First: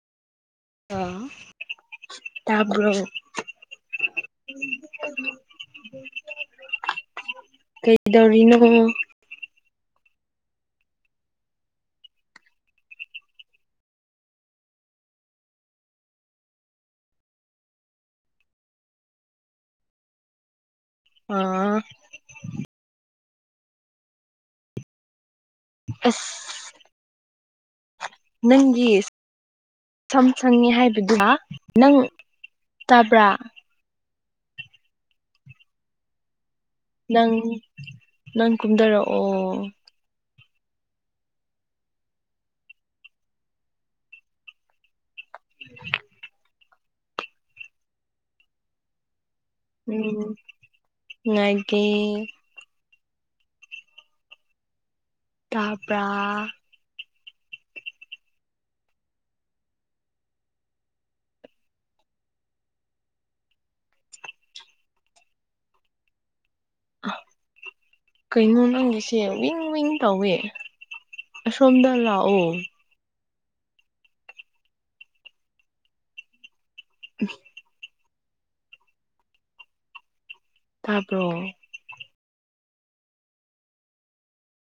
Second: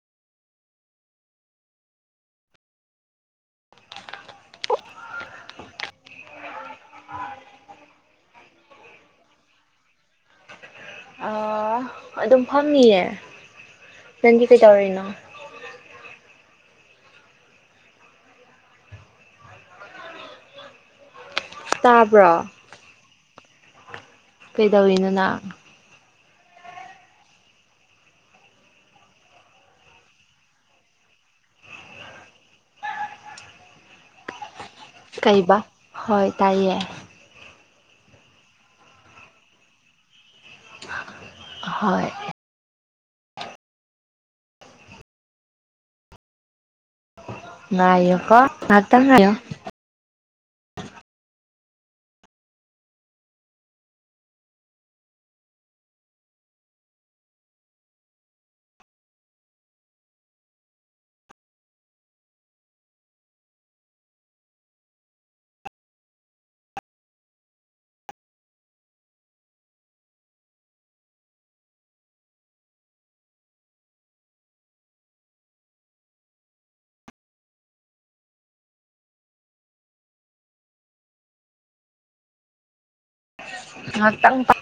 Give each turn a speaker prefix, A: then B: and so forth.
A: ꯎꯟ ꯇꯕꯔꯣ ꯀꯩꯗꯧꯔꯤꯅꯣ
B: ꯑꯥ ꯑꯗꯨꯝ ꯐꯝꯃꯤꯌꯦ ꯅꯪꯗꯤ ꯀꯩꯗꯧꯔꯤꯅꯣ
A: ꯑꯥ꯬꯬꯬꯬
B: ꯇꯥꯕ꯭ꯔꯣ ꯀꯩꯗꯧꯔꯤꯅꯦ ꯅꯪ
A: ꯑꯁ ꯅꯪꯒꯤ ꯁꯝ ꯁꯪꯉꯦ ꯍꯥꯏꯕꯗꯨꯃ ꯅꯪ ꯇꯥꯕ꯭ꯔꯥ
B: ꯀꯩꯕ ꯍꯣꯏ ꯇꯥꯏꯌꯦ
A: ꯅꯪ ꯅꯪ ꯀꯨꯝꯗꯔꯛꯑꯣ
B: ꯍꯣꯏ ꯉꯥꯏꯌꯨꯀꯣ ꯉꯥꯏꯍꯛꯇꯪ ꯉꯥꯏꯌꯣ
A: ꯎꯝ ꯉꯥꯏꯒꯦ ꯇꯕꯔꯥ ꯀꯩꯅꯣ ꯅꯪꯒꯤꯁꯦ ꯋꯤꯟ ꯋꯤꯟ ꯇꯧꯋꯦ ꯁꯣꯝꯗ ꯂꯥꯛꯑꯣ [inaudible] ꯇꯥꯕ꯭ꯔꯣ
B: ꯉꯥꯍꯛꯇꯪ